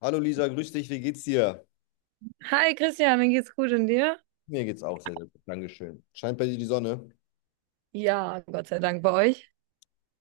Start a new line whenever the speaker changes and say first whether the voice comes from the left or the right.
left: Hallo Lisa, grüß dich, wie geht's dir?
right: Hi Christian, mir geht's gut und dir?
left: Mir geht's auch sehr, sehr gut, Dankeschön. Scheint bei dir die Sonne?
right: Ja, Gott sei Dank bei euch.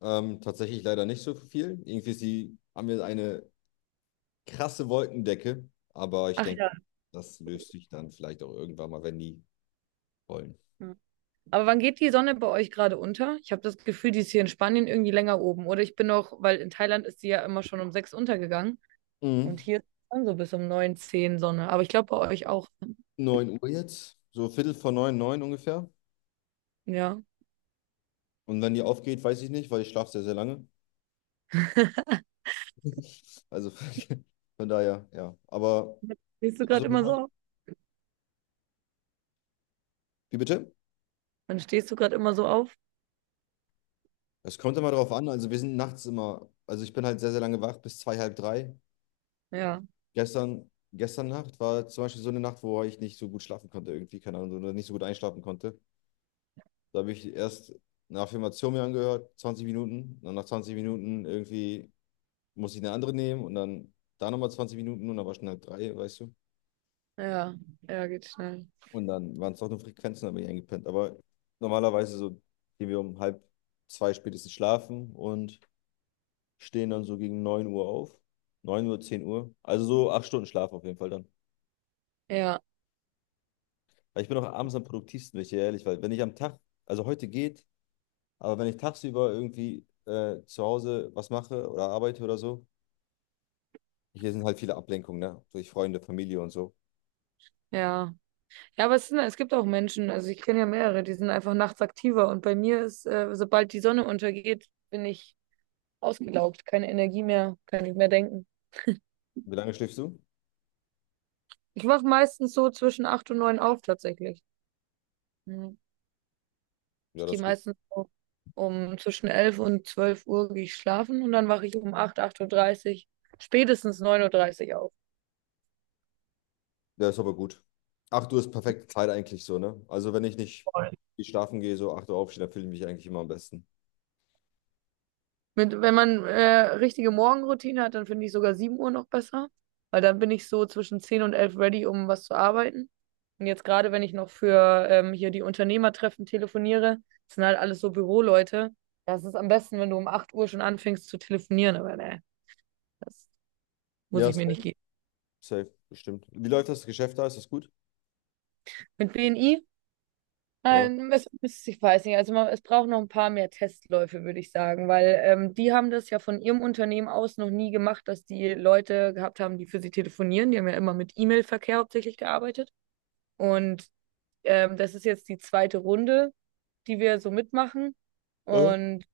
left: Tatsächlich leider nicht so viel. Irgendwie ist die, haben wir eine krasse Wolkendecke, aber ich
right: Ach
left: denke,
right: ja.
left: das löst sich dann vielleicht auch irgendwann mal, wenn die wollen.
right: Hm. Aber wann geht die Sonne bei euch gerade unter? Ich habe das Gefühl, die ist hier in Spanien irgendwie länger oben. Oder ich bin noch, weil in Thailand ist die ja immer schon um 6 untergegangen. Und
left: Mhm.
right: hier ist dann so bis um 9, 10 Sonne. Aber ich glaube bei euch auch.
left: 9 Uhr jetzt, so Viertel vor neun, neun ungefähr.
right: Ja.
left: Und wenn die aufgeht, weiß ich nicht, weil ich schlafe sehr, sehr lange. Also von daher, ja. Aber,
right: Stehst du
left: also,
right: gerade immer so auf?
left: wie bitte?
right: Dann stehst du gerade immer so auf?
left: Es kommt immer darauf an. Also wir sind nachts immer, also ich bin halt sehr, sehr lange wach, bis zwei, halb drei.
right: Ja,
left: Gestern, gestern Nacht war zum Beispiel so eine Nacht, wo ich nicht so gut schlafen konnte, irgendwie, keine Ahnung, oder nicht so gut einschlafen konnte. Da habe ich erst eine Affirmation mir angehört, 20 Minuten. Und dann nach 20 Minuten irgendwie musste ich eine andere nehmen und dann da nochmal 20 Minuten und dann war schon halb drei, weißt du.
right: ja, ja, geht schnell.
left: Und dann waren es doch nur Frequenzen, da bin ich eingepennt. Aber normalerweise so gehen wir um halb zwei spätestens schlafen und stehen dann so gegen 9 Uhr auf. 9 Uhr, 10 Uhr. Also so 8 Stunden Schlaf auf jeden Fall dann.
right: Ja,
left: Weil ich bin auch abends am produktivsten, wenn ich dir ehrlich weil wenn ich am Tag, also heute geht, aber wenn ich tagsüber irgendwie zu Hause was mache oder arbeite oder so, hier sind halt viele Ablenkungen, ne? Durch Freunde, Familie und so.
right: ja. Ja, aber es sind, es gibt auch Menschen, also ich kenne ja mehrere, die sind einfach nachts aktiver und bei mir ist, sobald die Sonne untergeht, bin ich ausgelaugt, keine Energie mehr, kann nicht mehr denken.
left: Wie lange schläfst du?
right: Ich wache meistens so zwischen 8 und 9 auf tatsächlich. Mhm.
left: Ja,
right: Ich
left: das
right: gehe
left: ist gut.
right: meistens so um zwischen 11 und 12 Uhr gehe ich schlafen und dann wache ich um 8 8:30 Uhr, dreißig, spätestens 9:30 Uhr dreißig
left: Ja, ist aber gut. 8 Uhr ist perfekte Zeit eigentlich so, ne? Also wenn ich nicht
right: auf.
left: viel schlafen gehe, so 8 Uhr aufstehe, dann fühle ich mich eigentlich immer am besten.
right: Mit, wenn man richtige Morgenroutine hat, dann finde ich sogar 7 Uhr noch besser, weil dann bin ich so zwischen 10 und 11 ready, um was zu arbeiten. Und jetzt gerade, wenn ich noch für hier die Unternehmertreffen telefoniere, das sind halt alles so Büroleute. Das ist am besten, wenn du um 8 Uhr schon anfängst zu telefonieren, aber ne, das muss
left: Ja,
right: ich mir nicht
left: safe,
right: geben.
left: safe, bestimmt. Wie läuft das Geschäft da? Ist das gut?
right: Mit BNI.
left: Ja.
right: Ich weiß nicht, also man, es braucht noch ein paar mehr Testläufe, würde ich sagen, weil die haben das ja von ihrem Unternehmen aus noch nie gemacht, dass die Leute gehabt haben, die für sie telefonieren. Die haben ja immer mit E-Mail-Verkehr hauptsächlich gearbeitet. Und das ist jetzt die zweite Runde, die wir so mitmachen.
left: Äh?
right: Und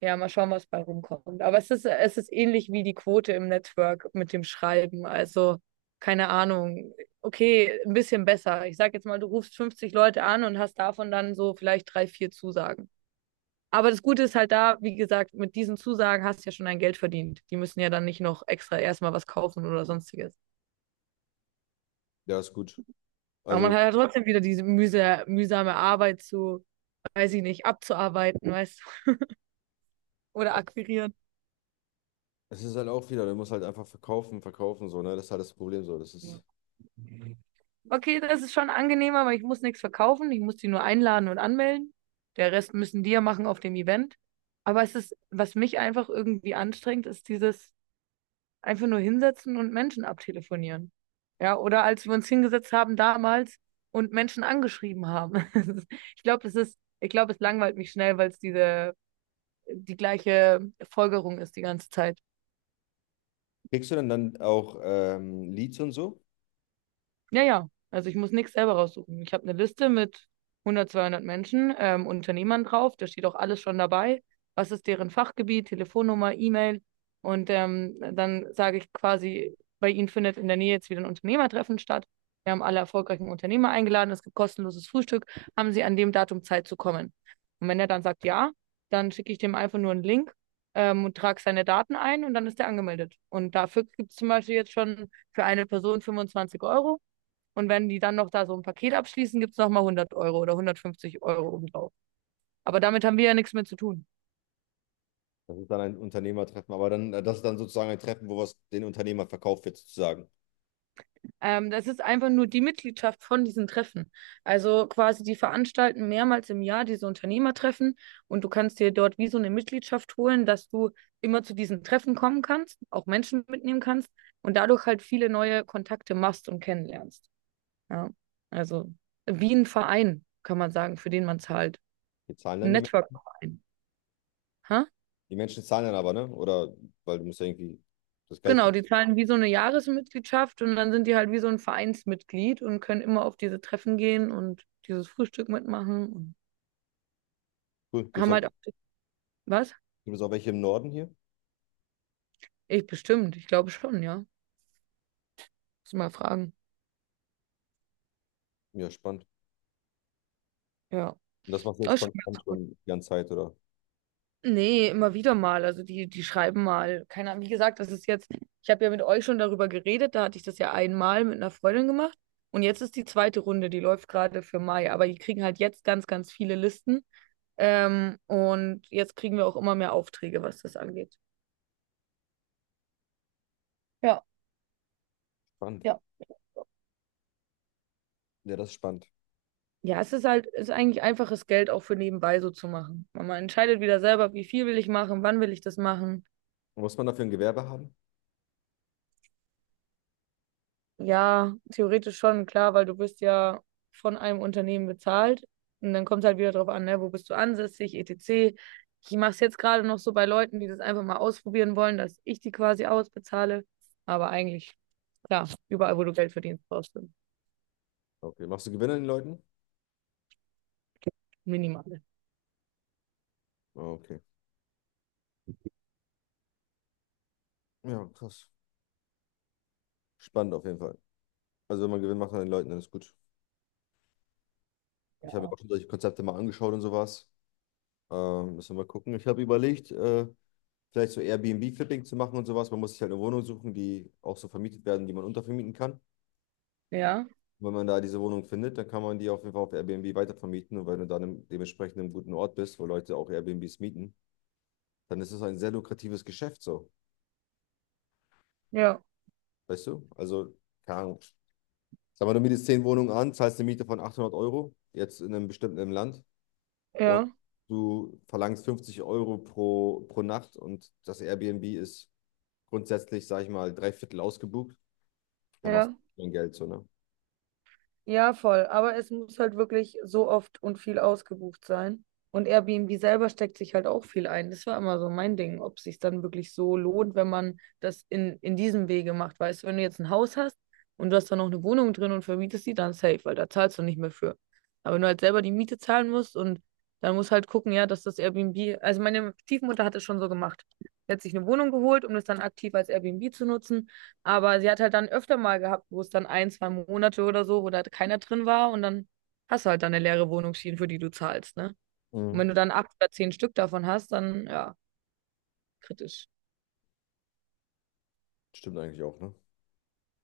right: ja, mal schauen, was bei rumkommt. Aber es ist ähnlich wie die Quote im Network mit dem Schreiben. Also, keine Ahnung. Okay, ein bisschen besser. Ich sag jetzt mal, du rufst 50 Leute an und hast davon dann so vielleicht drei, vier Zusagen. Aber das Gute ist halt da, wie gesagt, mit diesen Zusagen hast du ja schon dein Geld verdient. Die müssen ja dann nicht noch extra erstmal was kaufen oder sonstiges.
left: Ja, ist gut.
right: Aber man
left: Also
right: hat ja trotzdem wieder diese mühsame Arbeit zu, weiß ich nicht, abzuarbeiten, weißt du, oder akquirieren.
left: es ist halt auch wieder, du musst halt einfach verkaufen, verkaufen, so, ne? Das ist halt das Problem so. Das ist.
right: Okay, das ist schon angenehmer, weil ich muss nichts verkaufen. Ich muss die nur einladen und anmelden. Der Rest müssen die ja machen auf dem Event. Aber es ist, was mich einfach irgendwie anstrengt, ist dieses einfach nur hinsetzen und Menschen abtelefonieren. Ja, oder als wir uns hingesetzt haben damals und Menschen angeschrieben haben. Ich glaube, das ist, ich glaube, es langweilt mich schnell, weil es diese, die gleiche Folgerung ist die ganze Zeit.
left: Kriegst du denn dann auch Leads und so?
right: Ja, ja. Also ich muss nichts selber raussuchen. Ich habe eine Liste mit 100, 200 Menschen, Unternehmern drauf. Da steht auch alles schon dabei. Was ist deren Fachgebiet, Telefonnummer, E-Mail? Und dann sage ich quasi, bei Ihnen findet in der Nähe jetzt wieder ein Unternehmertreffen statt. Wir haben alle erfolgreichen Unternehmer eingeladen. Es gibt kostenloses Frühstück. Haben Sie an dem Datum Zeit zu kommen? Und wenn er dann sagt ja, dann schicke ich dem einfach nur einen Link und trage seine Daten ein und dann ist er angemeldet. Und dafür gibt es zum Beispiel jetzt schon für eine Person 25 € und wenn die dann noch da so ein Paket abschließen, gibt es nochmal 100 € oder 150 € obendrauf. Aber damit haben wir ja nichts mehr zu tun.
left: Das ist dann ein Unternehmertreffen, aber dann, das ist dann sozusagen ein Treffen, wo was den Unternehmer verkauft wird, sozusagen.
right: Das ist einfach nur die Mitgliedschaft von diesen Treffen. Also quasi, die veranstalten mehrmals im Jahr diese Unternehmertreffen und du kannst dir dort wie so eine Mitgliedschaft holen, dass du immer zu diesen Treffen kommen kannst, auch Menschen mitnehmen kannst und dadurch halt viele neue Kontakte machst und kennenlernst. Ja, also wie ein Verein, kann man sagen, für den man zahlt.
left: Die zahlen
right: Ein
left: dann die Menschen.
right: Network-Verein. Ha?
left: Die Menschen zahlen dann aber, ne? Oder weil du musst ja irgendwie das Geld
right: Genau, die
left: verdienen.
right: zahlen wie so eine Jahresmitgliedschaft und dann sind die halt wie so ein Vereinsmitglied und können immer auf diese Treffen gehen und dieses Frühstück mitmachen und
left: Cool.
right: haben halt auch. Was?
left: Gibt's auch welche im Norden hier?
right: Ich bestimmt, ich glaube schon, ja. Muss mal fragen.
left: Ja, spannend.
right: Ja.
left: Und das machst du
right: Das
left: jetzt
right: ist
left: konstant
right: schon.
left: schon die ganze Zeit, oder?
right: Nee, immer wieder mal. Also die schreiben mal. Keine Ahnung. Wie gesagt, das ist jetzt, ich habe ja mit euch schon darüber geredet, da hatte ich das ja einmal mit einer Freundin gemacht. Und jetzt ist die zweite Runde, die läuft gerade für Mai, aber die kriegen halt jetzt ganz, ganz viele Listen. Und jetzt kriegen wir auch immer mehr Aufträge, was das angeht. Ja,
left: Spannend.
right: ja.
left: Ja, das ist spannend.
right: Ja, es ist halt, es ist eigentlich einfaches Geld auch für nebenbei so zu machen. Man entscheidet wieder selber, wie viel will ich machen, wann will ich das machen.
left: Muss man dafür ein Gewerbe haben?
right: Ja, theoretisch schon, klar, weil du bist ja von einem Unternehmen bezahlt. Und dann kommt es halt wieder drauf an, ne, wo bist du ansässig, etc. Ich mache es jetzt gerade noch so bei Leuten, die das einfach mal ausprobieren wollen, dass ich die quasi ausbezahle. Aber eigentlich, klar, überall, wo du Geld verdienst, brauchst du.
left: Okay. Machst du Gewinn an den Leuten?
right: Minimale.
left: Ah, okay. Ja, krass. Spannend auf jeden Fall. Also wenn man Gewinn macht an den Leuten, dann ist gut. Ich habe mir
right: Ja,
left: auch schon solche Konzepte mal angeschaut und sowas. Müssen wir mal gucken. Ich habe überlegt, vielleicht so Airbnb-Flipping zu machen und sowas. Man muss sich halt eine Wohnung suchen, die auch so vermietet werden, die man untervermieten kann.
right: ja,
left: Wenn man da diese Wohnung findet, dann kann man die auf jeden Fall auf Airbnb weitervermieten. Und wenn du dann dementsprechend im guten Ort bist, wo Leute auch Airbnbs mieten, dann ist es ein sehr lukratives Geschäft so.
right: ja,
left: Weißt du? Also, keine Ahnung. Sag mal, du mietest 10 Wohnungen an, zahlst eine Miete von 800 Euro, jetzt in einem bestimmten Land. Und du verlangst 50 Euro pro Nacht und das Airbnb ist grundsätzlich, sag ich mal, drei Viertel ausgebucht. Da machst
right: ja.
left: du dein Geld so, ne?
right: Ja, voll. Aber es muss halt wirklich so oft und viel ausgebucht sein. Und Airbnb selber steckt sich halt auch viel ein. Das war immer so mein Ding, ob es sich dann wirklich so lohnt, wenn man das in diesem Wege macht. Weißt du, wenn du jetzt ein Haus hast und du hast da noch eine Wohnung drin und vermietest die, dann safe, weil da zahlst du nicht mehr für. Aber wenn du halt selber die Miete zahlen musst und dann musst halt gucken, ja, dass das Airbnb, also meine Stiefmutter hat es schon so gemacht. Sie hat sich eine Wohnung geholt, um das dann aktiv als Airbnb zu nutzen. Aber sie hat halt dann öfter mal gehabt, wo es dann ein, zwei Monate oder so, wo da keiner drin war und dann hast du halt dann eine leere Wohnungsschiene, für die du zahlst, ne? Und
left: Mhm.
right: wenn du dann acht oder zehn Stück davon hast, dann ja, kritisch.
left: Stimmt eigentlich auch, ne?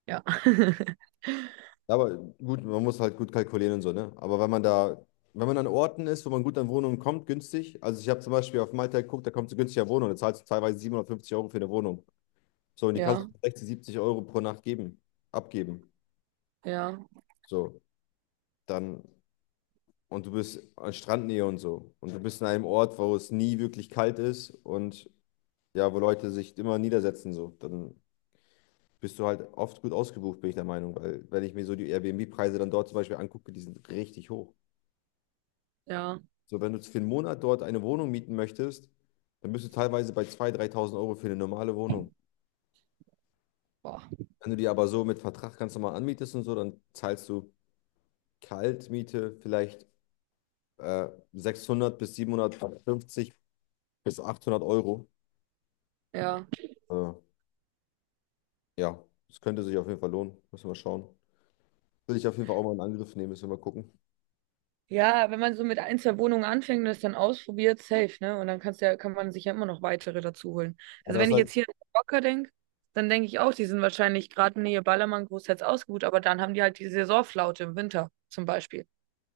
right: Ja.
left: Ja, aber gut, man muss halt gut kalkulieren und so, ne? Aber wenn man an Orten ist, wo man gut an Wohnungen kommt, günstig. Also ich habe zum Beispiel auf Malta geguckt, da kommst du günstiger Wohnung, da zahlst du teilweise 750 € für eine Wohnung. So, und die kannst du
right: Ja,
left: für 60, 70 € pro Nacht abgeben.
right: ja,
left: So, dann, und du bist an Strandnähe und so. Und du bist in einem Ort, wo es nie wirklich kalt ist und ja, wo Leute sich immer niedersetzen, so. Dann bist du halt oft gut ausgebucht, bin ich der Meinung, weil wenn ich mir so die Airbnb-Preise dann dort zum Beispiel angucke, die sind richtig hoch.
right: ja.
left: So, wenn du für einen Monat dort eine Wohnung mieten möchtest, dann bist du teilweise bei 2.000, 3.000 Euro für eine normale Wohnung.
right: Boah.
left: Wenn du die aber so mit Vertrag ganz normal anmietest und so, dann zahlst du Kaltmiete vielleicht äh, 600 bis 750 bis 800 Euro.
right: Ja.
left: Äh, ja, das könnte sich auf jeden Fall lohnen. Müssen wir mal schauen. Will ich auf jeden Fall auch mal in Angriff nehmen, müssen wir mal gucken.
right: Ja, wenn man so mit ein, zwei Wohnungen anfängt und das dann ausprobiert, safe, ne? Und dann kannst du ja, kann man sich ja immer noch weitere dazu holen.
left: Aber
right: Also
left: das
right: wenn
left: ist
right: ich
left: halt.
right: jetzt hier an Mallorca denke, dann denke ich auch, die sind wahrscheinlich gerade Nähe Ballermann großteils ausgebucht, aber dann haben die halt die Saisonflaute im Winter zum Beispiel,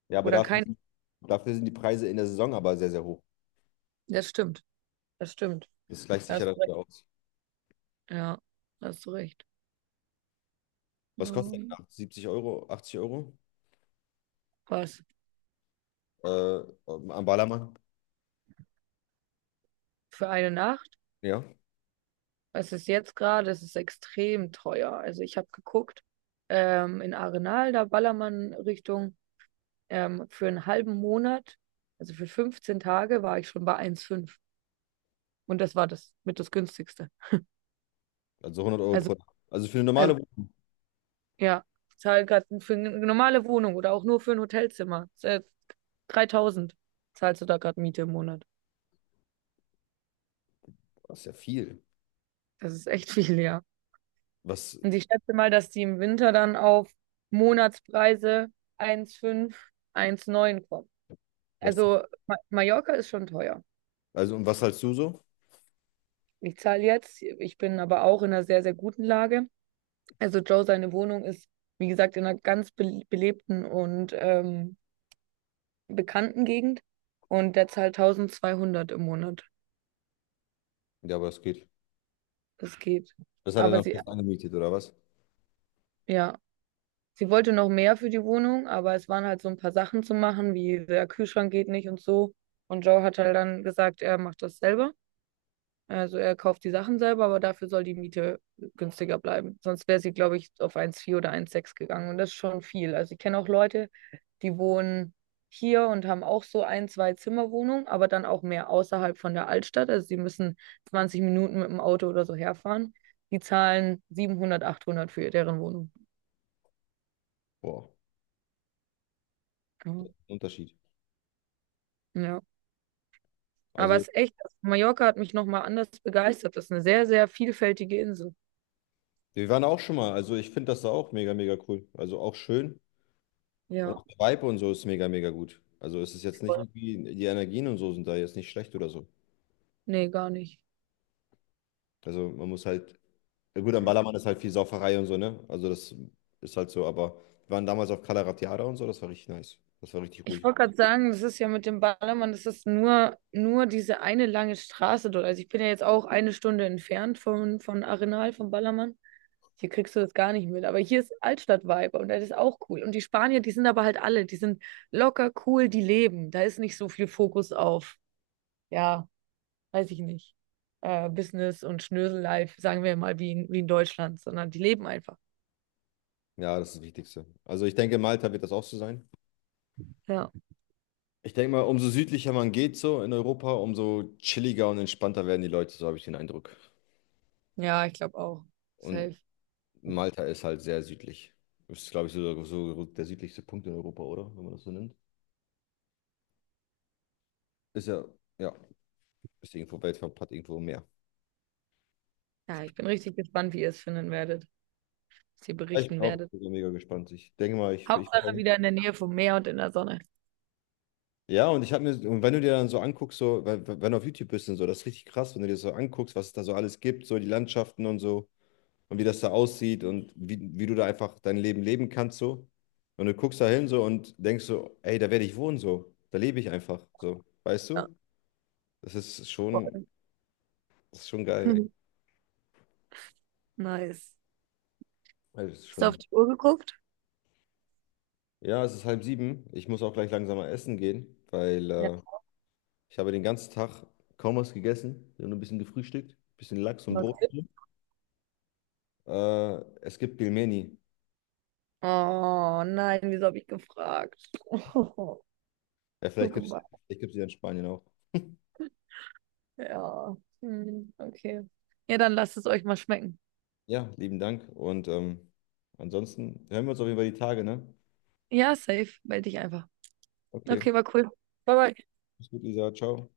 left: Ja,
right: wo
left: aber
right: dann kein.
left: dafür sind die Preise in der Saison aber sehr, sehr hoch.
right: Das stimmt, das stimmt.
left: Das gleicht
right: Da
left: sich ja
right: hast
left: dann
right: du recht.
left: wieder aus.
right: Ja, da hast du recht.
left: Was kostet denn
right: Oh,
left: nach 70 Euro, 80 €
right: was?
left: äh, am Ballermann?
right: Für eine Nacht?
left: Ja,
right: Es ist jetzt gerade, es ist extrem teuer. Also ich habe geguckt, in Arenal, da Ballermann Richtung, für einen halben Monat, also für 15 Tage, war ich schon bei 1,5. Und das war das mit das günstigste.
left: also 100 €
right: Also,
left: pro Tag. Also für eine
right: also
left: normale Wohnung,
right: ja, ich zahle gerade für eine normale Wohnung oder auch nur für ein Hotelzimmer. 3.000 zahlst du da gerade Miete im Monat.
left: das ist ja viel.
right: Das ist echt viel, ja.
left: Was,
right: Und ich schätze mal, dass die im Winter dann auf Monatspreise 1,5, neun kommen.
left: was,
right: Also Ma Mallorca ist schon teuer.
left: also, und was zahlst du so?
right: Ich zahle jetzt, ich bin aber auch in einer sehr, sehr guten Lage. Also Joe, seine Wohnung ist, wie gesagt, in einer ganz be belebten und bekannten Gegend. Und der zahlt 1200 im Monat.
left: Ja, aber das geht.
right: Das geht.
left: Das hat er
right: Aber
left: dann
right: sie,
left: fest angemietet, oder was?
right: ja. Sie wollte noch mehr für die Wohnung, aber es waren halt so ein paar Sachen zu machen, wie der Kühlschrank geht nicht und so. Und Joe hat halt dann gesagt, er macht das selber. Also er kauft die Sachen selber, aber dafür soll die Miete günstiger bleiben. Sonst wäre sie, glaube ich, auf 1,4 oder 1,6 gegangen. Und das ist schon viel. Also ich kenne auch Leute, die wohnen hier und haben auch so ein, zwei Zimmerwohnungen, aber dann auch mehr außerhalb von der Altstadt. Also sie müssen 20 Minuten mit dem Auto oder so herfahren. Die zahlen 700 800 für deren Wohnung.
left: Boah,
right: Ja.
left: Unterschied.
right: Ja. Aber es
left: Also,
right: ist echt, Mallorca hat mich nochmal anders begeistert. Das ist eine sehr, sehr vielfältige Insel.
left: wir waren auch schon mal. Also, ich finde das da auch mega, mega cool. Also, auch schön. Und
right: Ja,
left: auch der Vibe und so ist mega, mega gut. Also, es ist jetzt nicht
right: voll.
left: irgendwie, die Energien und so sind da jetzt nicht schlecht oder so.
right: Nee, gar nicht.
left: Also man muss halt, ja gut, am Ballermann ist halt viel Sauferei und so, ne? Also das ist halt so, aber wir waren damals auf Cala Ratjada und so, das war richtig nice. Das war richtig
right: Ich
left: ruhig.
right: wollte gerade sagen, das ist ja mit dem Ballermann, das ist nur diese eine lange Straße dort. Also ich bin ja jetzt auch eine Stunde entfernt von Arenal, vom Ballermann. Hier kriegst du das gar nicht mit. Aber hier ist Altstadt-Vibe und das ist auch cool. Und die Spanier, die sind aber halt alle, die sind locker, cool, die leben. Da ist nicht so viel Fokus auf, ja. Weiß ich nicht, Business und Schnösel-Life, sagen wir mal, wie in Deutschland, sondern die leben einfach.
left: Ja, das ist das Wichtigste. Also ich denke, Malta wird das auch so sein.
right: Ja,
left: Ich denke mal, umso südlicher man geht so in Europa, umso chilliger und entspannter werden die Leute, so habe ich den Eindruck.
right: ja, ich glaube auch.
left: Und
right: Safe.
left: Malta ist halt sehr südlich. Ist, glaube ich, so, so der südlichste Punkt in Europa, oder? Wenn man das so nennt. Ist ja, ja, ist irgendwo weltweit, hat irgendwo mehr.
right: Ja, ich bin richtig gespannt, wie ihr es finden werdet, was ihr
left: Ich bin
right: berichten
left: auch
right: werdet.
left: mega gespannt. Ich denke mal, ich
right: Hauptsache
left: bin.
right: wieder in der Nähe vom Meer und in der Sonne.
left: Ja, und wenn du dir dann so anguckst, so, wenn du auf YouTube bist und so, das ist richtig krass, wenn du dir das so anguckst, was es da so alles gibt, so die Landschaften und so, und wie das da aussieht und wie du da einfach dein Leben leben kannst, so. Und du guckst da hin so und denkst so, ey, da werde ich wohnen, so. Da lebe ich einfach, so. Weißt
right: Ja,
left: du? Das ist schon,
right: voll.
left: das ist schon geil, ey.
right: Nice.
left: Also,
right: Hast du auf die Uhr geguckt?
left: ja, es ist halb sieben. Ich muss auch gleich langsam mal essen gehen, weil
right: Ja,
left: ich habe den ganzen Tag kaum was gegessen. Ich habe nur ein bisschen gefrühstückt, ein bisschen Lachs und
right: noch ein
left: Brot.
right: Tipp?
left: Es gibt Pilmeni.
right: Oh nein, wieso habe ich gefragt? Oh,
left: Ja,
right: so gemacht.
left: vielleicht gibt's die in Spanien auch.
right: Ja, hm, okay. Ja, dann lasst es euch mal schmecken.
left: Ja, lieben Dank. Und ansonsten hören wir uns auf jeden Fall die Tage, ne?
right: Ja, safe. Meld dich einfach.
left: Okay.
right: Okay, war cool. Bye, bye.
left: Mach's gut, Lisa. Ciao.